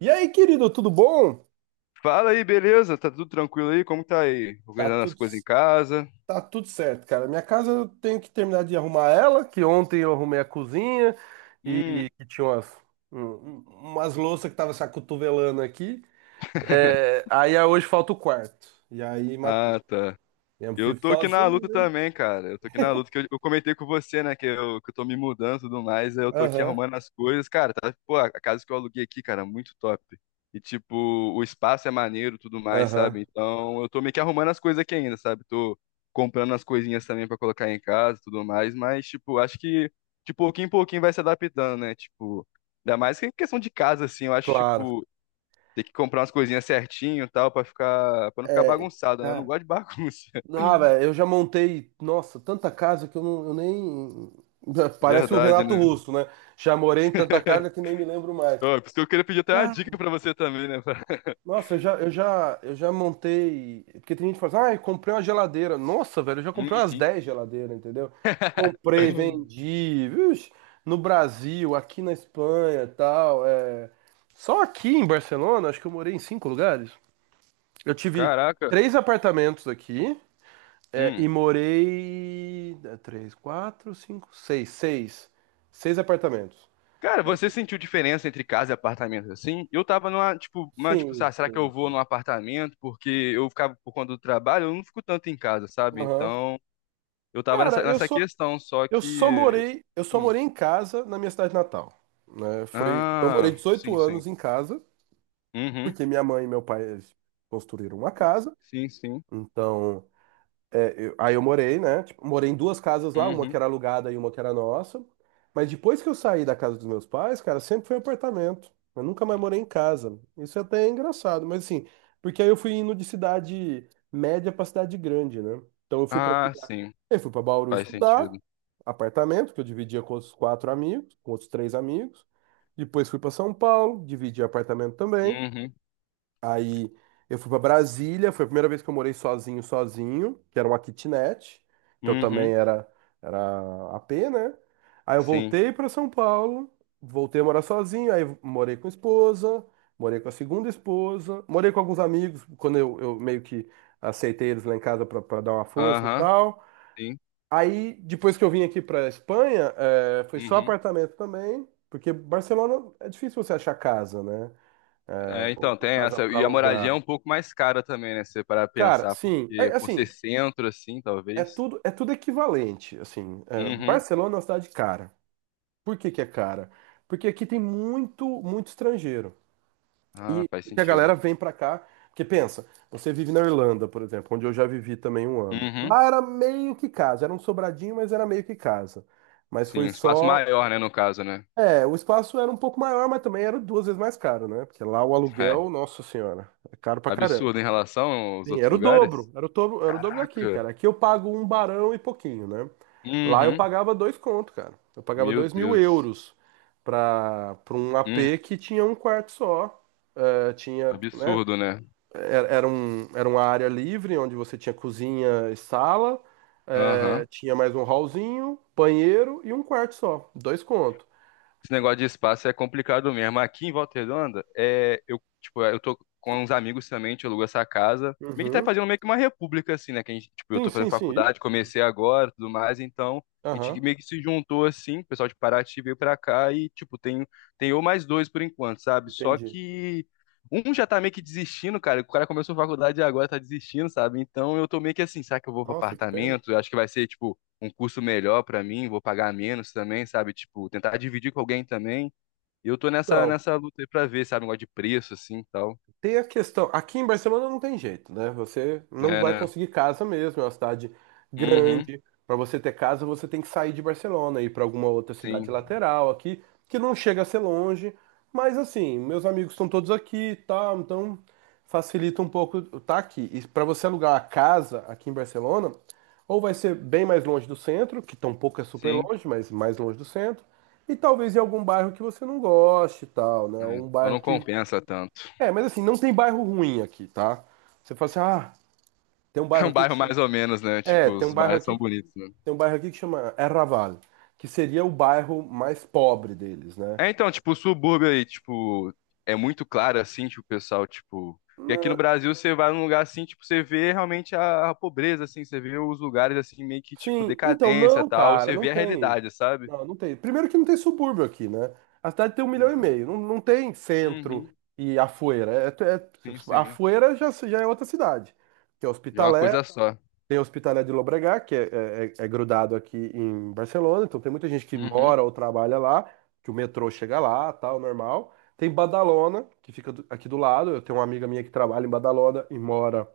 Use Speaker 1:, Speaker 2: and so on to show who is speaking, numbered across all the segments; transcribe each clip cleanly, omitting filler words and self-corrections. Speaker 1: E aí, querido, tudo bom?
Speaker 2: Fala aí, beleza? Tá tudo tranquilo aí? Como tá aí?
Speaker 1: Tá
Speaker 2: Organizando as
Speaker 1: tudo,
Speaker 2: coisas em casa?
Speaker 1: tá tudo certo, cara. Minha casa eu tenho que terminar de arrumar ela, que ontem eu arrumei a cozinha
Speaker 2: Hum,
Speaker 1: e que tinha um- um, umas louças que estavam se acotovelando aqui. É, aí hoje falta o quarto. E aí matou.
Speaker 2: ah, tá.
Speaker 1: Eu
Speaker 2: Eu
Speaker 1: vivo
Speaker 2: tô aqui na luta
Speaker 1: sozinho.
Speaker 2: também, cara. Eu tô aqui na luta que eu comentei com você, né? Que eu tô me mudando e tudo mais. Aí eu tô aqui
Speaker 1: Aham,
Speaker 2: arrumando as coisas. Cara, tá, pô, a casa que eu aluguei aqui, cara, muito top. E, tipo, o espaço é maneiro e tudo mais,
Speaker 1: aham,
Speaker 2: sabe? Então eu tô meio que arrumando as coisas aqui ainda, sabe? Tô comprando as coisinhas também pra colocar em casa e tudo mais. Mas, tipo, acho que de pouquinho em pouquinho vai se adaptando, né? Tipo, ainda mais que em questão de casa, assim. Eu acho,
Speaker 1: claro.
Speaker 2: tipo, ter que comprar umas coisinhas certinho e tal pra ficar, pra não ficar
Speaker 1: É,
Speaker 2: bagunçado, né? Eu não
Speaker 1: cara,
Speaker 2: gosto de bagunça.
Speaker 1: não, velho, eu já montei, nossa, tanta casa que eu, não, eu nem. Parece o
Speaker 2: Verdade,
Speaker 1: Renato
Speaker 2: né?
Speaker 1: Russo, né? Já morei em tanta casa que nem me lembro mais.
Speaker 2: Ó, por isso que eu queria pedir até uma dica pra você também, né?
Speaker 1: Nossa, eu já montei. Porque tem gente que fala assim, ah, eu comprei uma geladeira. Nossa, velho, eu já comprei umas
Speaker 2: Uhum.
Speaker 1: 10 geladeiras, entendeu? Comprei, vendi, viu? No Brasil, aqui na Espanha, tal. Só aqui em Barcelona, acho que eu morei em cinco lugares. Eu tive
Speaker 2: Caraca.
Speaker 1: três apartamentos aqui,
Speaker 2: Hum.
Speaker 1: e morei. Três, quatro, cinco, seis, seis. Seis apartamentos.
Speaker 2: Cara, você sentiu diferença entre casa e apartamento assim? Eu tava numa, tipo, uma, tipo,
Speaker 1: Sim,
Speaker 2: sabe, será que
Speaker 1: sim,
Speaker 2: eu vou
Speaker 1: sim.
Speaker 2: num apartamento? Porque eu ficava por conta do trabalho, eu não fico tanto em casa, sabe?
Speaker 1: Aham.
Speaker 2: Então, eu tava nessa,
Speaker 1: Cara,
Speaker 2: nessa questão, só
Speaker 1: Eu
Speaker 2: que.
Speaker 1: só
Speaker 2: eu-
Speaker 1: morei, eu só
Speaker 2: Hum.
Speaker 1: morei em casa na minha cidade natal, né? Foi, então eu morei
Speaker 2: Ah,
Speaker 1: 18
Speaker 2: sim, sim.
Speaker 1: anos em casa,
Speaker 2: Uhum.
Speaker 1: porque minha mãe e meu pai eles construíram uma casa.
Speaker 2: Sim, sim.
Speaker 1: Então, aí eu morei, né? Tipo, morei em duas casas lá, uma que
Speaker 2: Uhum.
Speaker 1: era alugada e uma que era nossa. Mas depois que eu saí da casa dos meus pais, cara, sempre foi apartamento. Eu nunca mais morei em casa. Isso até é engraçado, mas assim, porque aí eu fui indo de cidade média pra cidade grande, né? Então eu fui pra
Speaker 2: Ah,
Speaker 1: cidade.
Speaker 2: sim.
Speaker 1: Eu fui pra Bauru
Speaker 2: Faz
Speaker 1: estudar,
Speaker 2: sentido.
Speaker 1: apartamento, que eu dividia com outros quatro amigos, com outros três amigos. Depois fui pra São Paulo, dividi apartamento também.
Speaker 2: Uhum.
Speaker 1: Aí eu fui pra Brasília, foi a primeira vez que eu morei sozinho, sozinho, que era uma kitnet. Então também
Speaker 2: Uhum.
Speaker 1: era AP, né? Aí eu
Speaker 2: Sim.
Speaker 1: voltei pra São Paulo, voltei a morar sozinho, aí morei com a esposa, morei com a segunda esposa, morei com alguns amigos, quando eu meio que aceitei eles lá em casa pra dar uma força e
Speaker 2: Aham.
Speaker 1: tal.
Speaker 2: Sim.
Speaker 1: Aí depois que eu vim aqui pra Espanha, foi só
Speaker 2: Uhum.
Speaker 1: apartamento também, porque Barcelona é difícil você achar casa, né? É,
Speaker 2: É,
Speaker 1: ou
Speaker 2: então,
Speaker 1: ou
Speaker 2: tem
Speaker 1: casa
Speaker 2: essa.
Speaker 1: pra
Speaker 2: E a moradia é
Speaker 1: alugar.
Speaker 2: um pouco mais cara também, né? Se você parar pra
Speaker 1: Cara,
Speaker 2: pensar,
Speaker 1: sim, é
Speaker 2: porque por ser
Speaker 1: assim,
Speaker 2: centro, assim,
Speaker 1: é
Speaker 2: talvez.
Speaker 1: tudo é tudo equivalente, assim,
Speaker 2: Uhum.
Speaker 1: Barcelona é uma cidade cara. Por que que é cara? Porque aqui tem muito muito estrangeiro.
Speaker 2: Ah,
Speaker 1: E
Speaker 2: faz
Speaker 1: que a
Speaker 2: sentido.
Speaker 1: galera vem pra cá, que pensa, você vive na Irlanda, por exemplo, onde eu já vivi também um ano.
Speaker 2: Uhum.
Speaker 1: Lá era meio que casa, era um sobradinho, mas era meio que casa. Mas
Speaker 2: Sim,
Speaker 1: foi
Speaker 2: um espaço
Speaker 1: só,
Speaker 2: maior, né, no caso, né?
Speaker 1: o espaço era um pouco maior, mas também era duas vezes mais caro, né? Porque lá o
Speaker 2: É.
Speaker 1: aluguel, nossa senhora, é caro pra caramba.
Speaker 2: Absurdo em relação aos
Speaker 1: Sim,
Speaker 2: outros
Speaker 1: era o
Speaker 2: lugares.
Speaker 1: dobro, era o dobro, era o dobro daqui,
Speaker 2: Caraca.
Speaker 1: cara. Aqui eu pago um barão e pouquinho, né? Lá eu
Speaker 2: Uhum.
Speaker 1: pagava dois conto, cara. Eu pagava
Speaker 2: Meu
Speaker 1: dois mil
Speaker 2: Deus.
Speaker 1: euros pra um
Speaker 2: Uhum.
Speaker 1: AP que tinha um quarto só. Tinha, né?
Speaker 2: Absurdo, né?
Speaker 1: Era uma área livre onde você tinha cozinha e sala,
Speaker 2: Aham.
Speaker 1: tinha mais um hallzinho, banheiro e um quarto só. Dois conto.
Speaker 2: Esse negócio de espaço é complicado mesmo. Aqui em Volta Redonda, é, eu, tipo, eu tô com uns amigos também, a gente alugou essa casa. Meio que tá
Speaker 1: Uhum.
Speaker 2: fazendo meio que uma república, assim, né? Que a gente, tipo, eu
Speaker 1: Sim,
Speaker 2: tô fazendo
Speaker 1: sim, sim. Ih,
Speaker 2: faculdade, comecei agora, tudo mais, então a gente
Speaker 1: aham,
Speaker 2: meio que se juntou, assim, o pessoal de Paraty veio pra cá e, tipo, tem eu mais dois por enquanto, sabe? Só
Speaker 1: entendi.
Speaker 2: que um já tá meio que desistindo, cara. O cara começou a faculdade e agora tá desistindo, sabe? Então eu tô meio que assim, será que eu vou pro
Speaker 1: Nossa, que pena.
Speaker 2: apartamento? Eu acho que vai ser, tipo, um curso melhor pra mim, vou pagar menos também, sabe? Tipo, tentar dividir com alguém também. E eu tô nessa,
Speaker 1: Não.
Speaker 2: nessa luta aí pra ver, sabe? Um negócio de preço, assim, e tal.
Speaker 1: Tem a questão. Aqui em Barcelona não tem jeito, né? Você não
Speaker 2: É,
Speaker 1: vai
Speaker 2: né?
Speaker 1: conseguir casa mesmo. É uma cidade
Speaker 2: Uhum,
Speaker 1: grande. Para você ter casa, você tem que sair de Barcelona e ir para alguma outra cidade
Speaker 2: sim,
Speaker 1: lateral aqui, que não chega a ser longe. Mas assim, meus amigos estão todos aqui, e tal. Então facilita um pouco tá aqui. E para você alugar uma casa aqui em Barcelona, ou vai ser bem mais longe do centro, que tampouco é super
Speaker 2: sim.
Speaker 1: longe, mas mais longe do centro, e talvez em algum bairro que você não goste, e tal, né?
Speaker 2: É,
Speaker 1: Um
Speaker 2: então
Speaker 1: bairro
Speaker 2: não
Speaker 1: que
Speaker 2: compensa tanto.
Speaker 1: é, mas assim, não tem bairro ruim aqui, tá? Você fala assim, ah, tem um
Speaker 2: É
Speaker 1: bairro
Speaker 2: um
Speaker 1: aqui que
Speaker 2: bairro
Speaker 1: chama.
Speaker 2: mais ou menos, né?
Speaker 1: É,
Speaker 2: Tipo,
Speaker 1: tem um
Speaker 2: os
Speaker 1: bairro
Speaker 2: bairros são
Speaker 1: aqui,
Speaker 2: bonitos, né?
Speaker 1: tem um bairro aqui que chama Erraval, que seria o bairro mais pobre deles, né?
Speaker 2: É, então, tipo, o subúrbio aí, tipo, é muito claro, assim, tipo, o pessoal, tipo... E aqui no
Speaker 1: Na-
Speaker 2: Brasil, você vai num lugar assim, tipo, você vê realmente a pobreza, assim, você vê os lugares, assim, meio que, tipo,
Speaker 1: Sim, então
Speaker 2: decadência e
Speaker 1: não,
Speaker 2: tal,
Speaker 1: cara,
Speaker 2: você
Speaker 1: não
Speaker 2: vê a
Speaker 1: tem.
Speaker 2: realidade, sabe?
Speaker 1: Não, não tem. Primeiro que não tem subúrbio aqui, né? A cidade tem um milhão e
Speaker 2: É.
Speaker 1: meio. Não, não tem centro
Speaker 2: Uhum.
Speaker 1: e Afueira.
Speaker 2: Sim, sim.
Speaker 1: Afueira já, já é outra cidade. Que é
Speaker 2: Já é uma
Speaker 1: Hospitalet.
Speaker 2: coisa só.
Speaker 1: Tem a Hospitalet de Llobregat, que é grudado aqui em Barcelona, então tem muita gente que
Speaker 2: Uhum,
Speaker 1: mora ou trabalha lá, que o metrô chega lá, tal, normal. Tem Badalona, que fica aqui do lado, eu tenho uma amiga minha que trabalha em Badalona e mora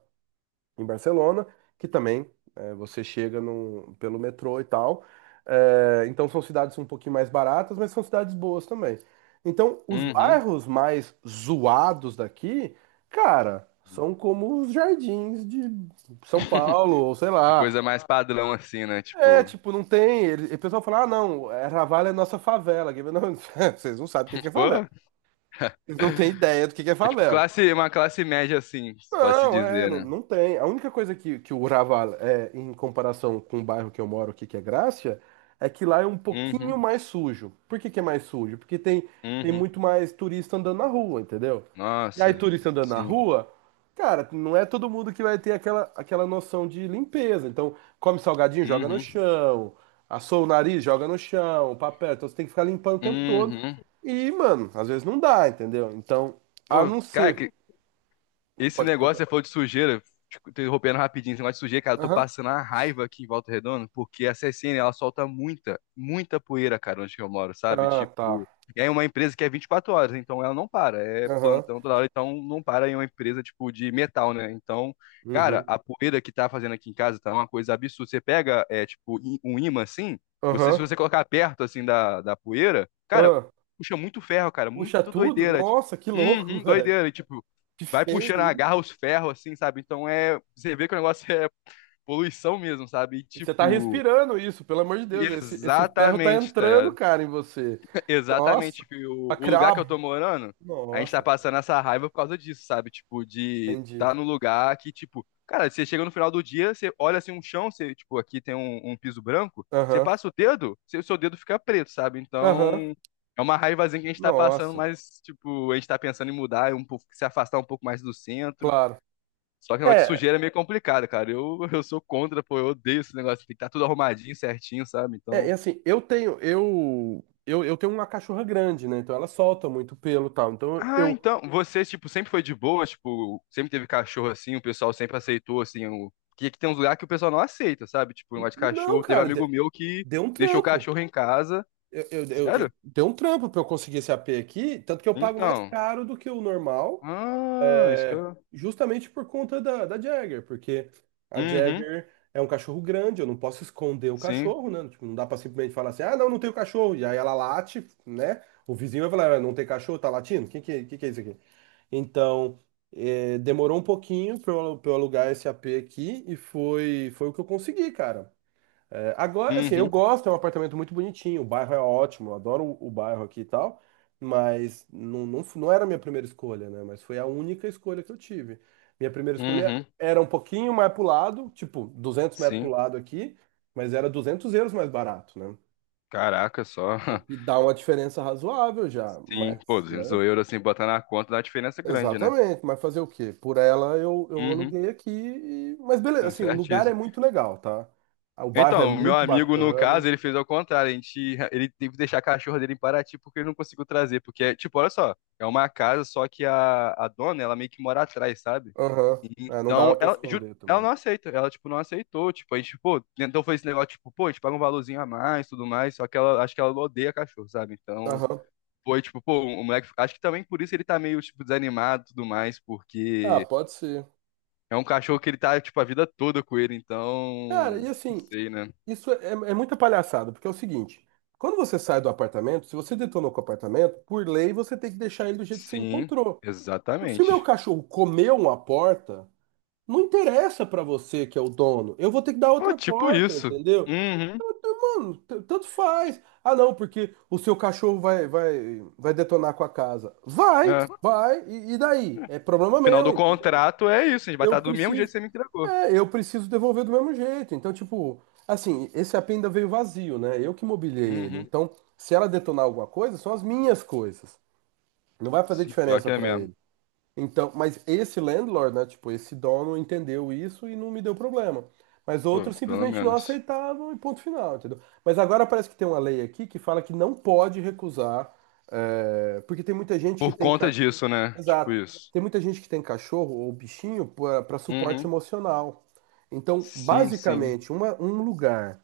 Speaker 1: em Barcelona, que também você chega pelo metrô e tal. Então são cidades um pouquinho mais baratas, mas são cidades boas também. Então, os
Speaker 2: uhum.
Speaker 1: bairros mais zoados daqui, cara, são como os jardins de São Paulo, ou sei
Speaker 2: Uma
Speaker 1: lá.
Speaker 2: coisa mais padrão, assim, né?
Speaker 1: É,
Speaker 2: Tipo,
Speaker 1: tipo, não tem. E o pessoal fala, ah, não, Raval é nossa favela. Aqui." mas não, vocês não sabem o que que é favela.
Speaker 2: pô,
Speaker 1: Vocês não têm ideia do que é
Speaker 2: é tipo
Speaker 1: favela.
Speaker 2: classe, uma classe média, assim, se pode se
Speaker 1: Não,
Speaker 2: dizer,
Speaker 1: não,
Speaker 2: né?
Speaker 1: não tem. A única coisa que o Raval é, em comparação com o bairro que eu moro aqui, que é Grácia, é que lá é um pouquinho
Speaker 2: Uhum,
Speaker 1: mais sujo. Por que que é mais sujo? Porque tem
Speaker 2: uhum.
Speaker 1: muito mais turista andando na rua, entendeu? E aí,
Speaker 2: Nossa,
Speaker 1: turista andando na
Speaker 2: sim.
Speaker 1: rua, cara, não é todo mundo que vai ter aquela noção de limpeza. Então, come salgadinho, joga no
Speaker 2: Uhum,
Speaker 1: chão, assou o nariz, joga no chão, papel. Então, você tem que ficar limpando o tempo todo.
Speaker 2: uhum.
Speaker 1: E, mano, às vezes não dá, entendeu? Então, a
Speaker 2: Pô,
Speaker 1: não
Speaker 2: cara,
Speaker 1: ser.
Speaker 2: esse
Speaker 1: Pode, pode
Speaker 2: negócio, você
Speaker 1: falar.
Speaker 2: falou de sujeira, te interrompendo rapidinho, esse negócio de sujeira, cara, eu tô
Speaker 1: Aham.
Speaker 2: passando a raiva aqui em Volta Redonda, porque a CSN, ela solta muita, muita poeira, cara, onde que eu moro, sabe?
Speaker 1: Ah, tá.
Speaker 2: Tipo, e aí é uma empresa que é 24 horas, então ela não para, é
Speaker 1: Aham.
Speaker 2: plantão toda hora, então não para em uma empresa, tipo, de metal, né? Então, cara,
Speaker 1: Uhum.
Speaker 2: a poeira que tá fazendo aqui em casa tá uma coisa absurda. Você pega, é, tipo, um imã assim, você, se
Speaker 1: Aham.
Speaker 2: você colocar perto, assim, da poeira, cara,
Speaker 1: Ah.
Speaker 2: puxa muito ferro, cara,
Speaker 1: Puxa
Speaker 2: muito
Speaker 1: tudo?
Speaker 2: doideira, tipo,
Speaker 1: Nossa, que louco,
Speaker 2: uhum,
Speaker 1: velho.
Speaker 2: doideira, e, tipo,
Speaker 1: Que
Speaker 2: vai puxando,
Speaker 1: feio
Speaker 2: agarra
Speaker 1: isso.
Speaker 2: os ferros, assim, sabe? Então é. Você vê que o negócio é poluição mesmo, sabe? E,
Speaker 1: E você tá
Speaker 2: tipo.
Speaker 1: respirando isso, pelo amor de Deus. Esse ferro tá
Speaker 2: Exatamente, tá
Speaker 1: entrando,
Speaker 2: ligado?
Speaker 1: cara, em você. Nossa.
Speaker 2: Exatamente. Que
Speaker 1: Pra
Speaker 2: O lugar que eu
Speaker 1: criar
Speaker 2: tô morando, a gente tá
Speaker 1: Nossa,
Speaker 2: passando essa raiva por causa disso, sabe? Tipo, de
Speaker 1: entendi.
Speaker 2: tá no lugar que, tipo, cara, você chega no final do dia, você olha assim um chão, você, tipo, aqui tem um piso branco, você
Speaker 1: Aham.
Speaker 2: passa o dedo, seu dedo fica preto, sabe?
Speaker 1: Aham.
Speaker 2: Então, é uma raivazinha que a gente tá passando,
Speaker 1: Nossa.
Speaker 2: mas, tipo, a gente tá pensando em mudar, um pouco, se afastar um pouco mais do centro.
Speaker 1: Claro.
Speaker 2: Só que o negócio de
Speaker 1: É,
Speaker 2: sujeira é meio complicado, cara. Eu, eu sou contra, pô, eu odeio esse negócio. Tem que estar tudo arrumadinho, certinho, sabe?
Speaker 1: é
Speaker 2: Então.
Speaker 1: assim, eu tenho uma cachorra grande, né? Então ela solta muito pelo e tal.
Speaker 2: Ah, então, você, tipo, sempre foi de boa, tipo, sempre teve cachorro assim, o pessoal sempre aceitou, assim, o... que que tem uns lugares que o pessoal não aceita, sabe? Tipo, o negócio de
Speaker 1: Não,
Speaker 2: cachorro. Teve
Speaker 1: cara,
Speaker 2: amigo meu que
Speaker 1: deu um
Speaker 2: deixou o
Speaker 1: trampo.
Speaker 2: cachorro em casa. Sério?
Speaker 1: Tem um trampo para eu conseguir esse AP aqui, tanto que eu pago mais
Speaker 2: Então.
Speaker 1: caro do que o normal,
Speaker 2: Ah, isso que
Speaker 1: é,
Speaker 2: eu.
Speaker 1: justamente por conta da Jagger, porque a
Speaker 2: Uhum,
Speaker 1: Jagger é um cachorro grande, eu não posso esconder o
Speaker 2: sim.
Speaker 1: cachorro, né? Tipo, não dá para simplesmente falar assim, ah, não, não tenho cachorro, e aí ela late, né? O vizinho vai falar, "Ah, não tem cachorro, tá latindo? Quem que é isso aqui? Então, demorou um pouquinho pra eu alugar esse AP aqui, e foi o que eu consegui, cara. É, agora, assim, eu
Speaker 2: Uhum,
Speaker 1: gosto, é um apartamento muito bonitinho, o bairro é ótimo, eu adoro o bairro aqui e tal, mas não, não, não era a minha primeira escolha, né? Mas foi a única escolha que eu tive. Minha primeira escolha
Speaker 2: uhum,
Speaker 1: era um pouquinho mais pro lado, tipo, 200 metros pro
Speaker 2: sim.
Speaker 1: lado aqui, mas era 200 euros mais barato, né?
Speaker 2: Caraca, só.
Speaker 1: O que dá uma diferença razoável já,
Speaker 2: Sim, pô,
Speaker 1: mas,
Speaker 2: 200
Speaker 1: né?
Speaker 2: euros, assim, botar na conta dá uma diferença grande, né?
Speaker 1: Exatamente, mas fazer o quê? Por ela eu
Speaker 2: Uhum,
Speaker 1: aluguei aqui, mas beleza,
Speaker 2: tá
Speaker 1: assim, o
Speaker 2: certo.
Speaker 1: lugar é muito legal, tá? O bairro é
Speaker 2: Então, o meu
Speaker 1: muito
Speaker 2: amigo, no
Speaker 1: bacana.
Speaker 2: caso, ele fez ao contrário. A gente, ele teve que deixar a cachorra dele em Paraty porque ele não conseguiu trazer. Porque, é, tipo, olha só, é uma casa, só que a dona, ela meio que mora atrás, sabe?
Speaker 1: Aham. É, não
Speaker 2: Então,
Speaker 1: dava pra
Speaker 2: ela, juro,
Speaker 1: esconder
Speaker 2: ela não
Speaker 1: também.
Speaker 2: aceita. Ela, tipo, não aceitou. Tipo, a gente, pô, então foi esse negócio, tipo, pô, a gente paga um valorzinho a mais, tudo mais. Só que ela, acho que ela odeia cachorro, sabe? Então,
Speaker 1: Aham.
Speaker 2: foi, tipo, pô, o moleque, acho que também por isso ele tá meio, tipo, desanimado e tudo mais,
Speaker 1: Ah,
Speaker 2: porque
Speaker 1: pode ser.
Speaker 2: é um cachorro que ele tá, tipo, a vida toda com ele. Então,
Speaker 1: Cara, e
Speaker 2: não
Speaker 1: assim,
Speaker 2: sei, né?
Speaker 1: isso é muita palhaçada, porque é o seguinte, quando você sai do apartamento, se você detonou com o apartamento, por lei você tem que deixar ele do jeito que você
Speaker 2: Sim,
Speaker 1: encontrou. Então, se o meu
Speaker 2: exatamente.
Speaker 1: cachorro comeu uma porta, não interessa pra você que é o dono, eu vou ter que dar
Speaker 2: Pô,
Speaker 1: outra
Speaker 2: tipo
Speaker 1: porta,
Speaker 2: isso.
Speaker 1: entendeu?
Speaker 2: Uhum.
Speaker 1: Mano, tanto faz. Ah, não, porque o seu cachorro vai detonar com a casa. Vai,
Speaker 2: É.
Speaker 1: vai, e daí? É problema
Speaker 2: Final
Speaker 1: meu,
Speaker 2: do
Speaker 1: entendeu?
Speaker 2: contrato é isso, a gente vai
Speaker 1: Eu
Speaker 2: estar do mesmo jeito
Speaker 1: preciso
Speaker 2: que você me entregou.
Speaker 1: eu preciso devolver do mesmo jeito. Então, tipo, assim, esse AP ainda veio vazio, né? Eu que mobiliei ele.
Speaker 2: Uhum.
Speaker 1: Então, se ela detonar alguma coisa, são as minhas coisas. Não vai fazer
Speaker 2: Sim, pior
Speaker 1: diferença
Speaker 2: que é
Speaker 1: pra
Speaker 2: mesmo.
Speaker 1: ele. Então, mas esse landlord, né? Tipo, esse dono entendeu isso e não me deu problema. Mas
Speaker 2: Pô,
Speaker 1: outros
Speaker 2: pelo
Speaker 1: simplesmente não
Speaker 2: menos.
Speaker 1: aceitavam e ponto final, entendeu? Mas agora parece que tem uma lei aqui que fala que não pode recusar, porque tem muita gente que
Speaker 2: Por
Speaker 1: tem.
Speaker 2: conta disso, né? Tipo
Speaker 1: Exato.
Speaker 2: isso.
Speaker 1: Tem muita gente que tem cachorro ou bichinho para suporte
Speaker 2: Uhum.
Speaker 1: emocional. Então,
Speaker 2: Sim, sim.
Speaker 1: basicamente, um lugar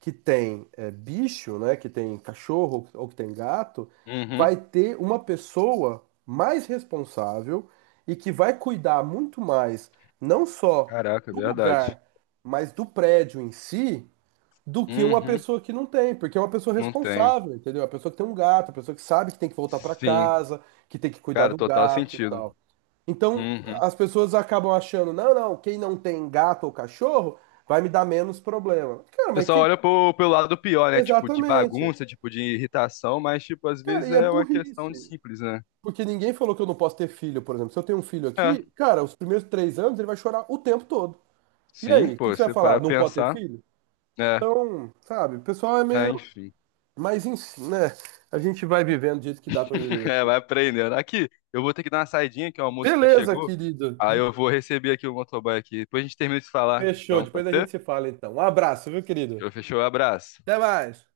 Speaker 1: que tem bicho, né, que tem cachorro ou que tem gato,
Speaker 2: Uhum.
Speaker 1: vai ter uma pessoa mais responsável e que vai cuidar muito mais, não só
Speaker 2: Caraca, é
Speaker 1: do
Speaker 2: verdade.
Speaker 1: lugar, mas do prédio em si, do que uma
Speaker 2: Uhum.
Speaker 1: pessoa que não tem, porque é uma pessoa
Speaker 2: Não tem.
Speaker 1: responsável, entendeu? A pessoa que tem um gato, a pessoa que sabe que tem que voltar para
Speaker 2: Sim.
Speaker 1: casa, que tem que cuidar
Speaker 2: Cara,
Speaker 1: do
Speaker 2: total
Speaker 1: gato e
Speaker 2: sentido.
Speaker 1: tal. Então,
Speaker 2: Uhum. O
Speaker 1: as pessoas acabam achando, não, não, quem não tem gato ou cachorro vai me dar menos problema. Cara, mas
Speaker 2: pessoal
Speaker 1: que
Speaker 2: olha pro, pelo lado pior, né? Tipo, de
Speaker 1: exatamente.
Speaker 2: bagunça, tipo, de irritação, mas, tipo, às
Speaker 1: Cara,
Speaker 2: vezes
Speaker 1: e é
Speaker 2: é uma questão de
Speaker 1: burrice.
Speaker 2: simples, né?
Speaker 1: Porque ninguém falou que eu não posso ter filho, por exemplo. Se eu tenho um filho
Speaker 2: É.
Speaker 1: aqui, cara, os primeiros 3 anos ele vai chorar o tempo todo. E
Speaker 2: Sim,
Speaker 1: aí, o que que
Speaker 2: pô,
Speaker 1: você vai
Speaker 2: você
Speaker 1: falar?
Speaker 2: para
Speaker 1: Não pode ter
Speaker 2: pensar.
Speaker 1: filho?
Speaker 2: É,
Speaker 1: Então, sabe, o pessoal é meio.
Speaker 2: enfim.
Speaker 1: Mas enfim, né? A gente vai vivendo do jeito que dá pra viver
Speaker 2: É,
Speaker 1: aqui.
Speaker 2: vai aprendendo. Aqui, eu vou ter que dar uma saidinha, que é o almoço aqui
Speaker 1: Beleza,
Speaker 2: chegou.
Speaker 1: querido.
Speaker 2: Aí eu vou receber aqui o motoboy aqui. Depois a gente termina de falar.
Speaker 1: Fechou.
Speaker 2: Então,
Speaker 1: Depois
Speaker 2: pode
Speaker 1: a gente
Speaker 2: ser?
Speaker 1: se fala, então. Um abraço, viu, querido?
Speaker 2: Fechou, fechou, abraço.
Speaker 1: Até mais.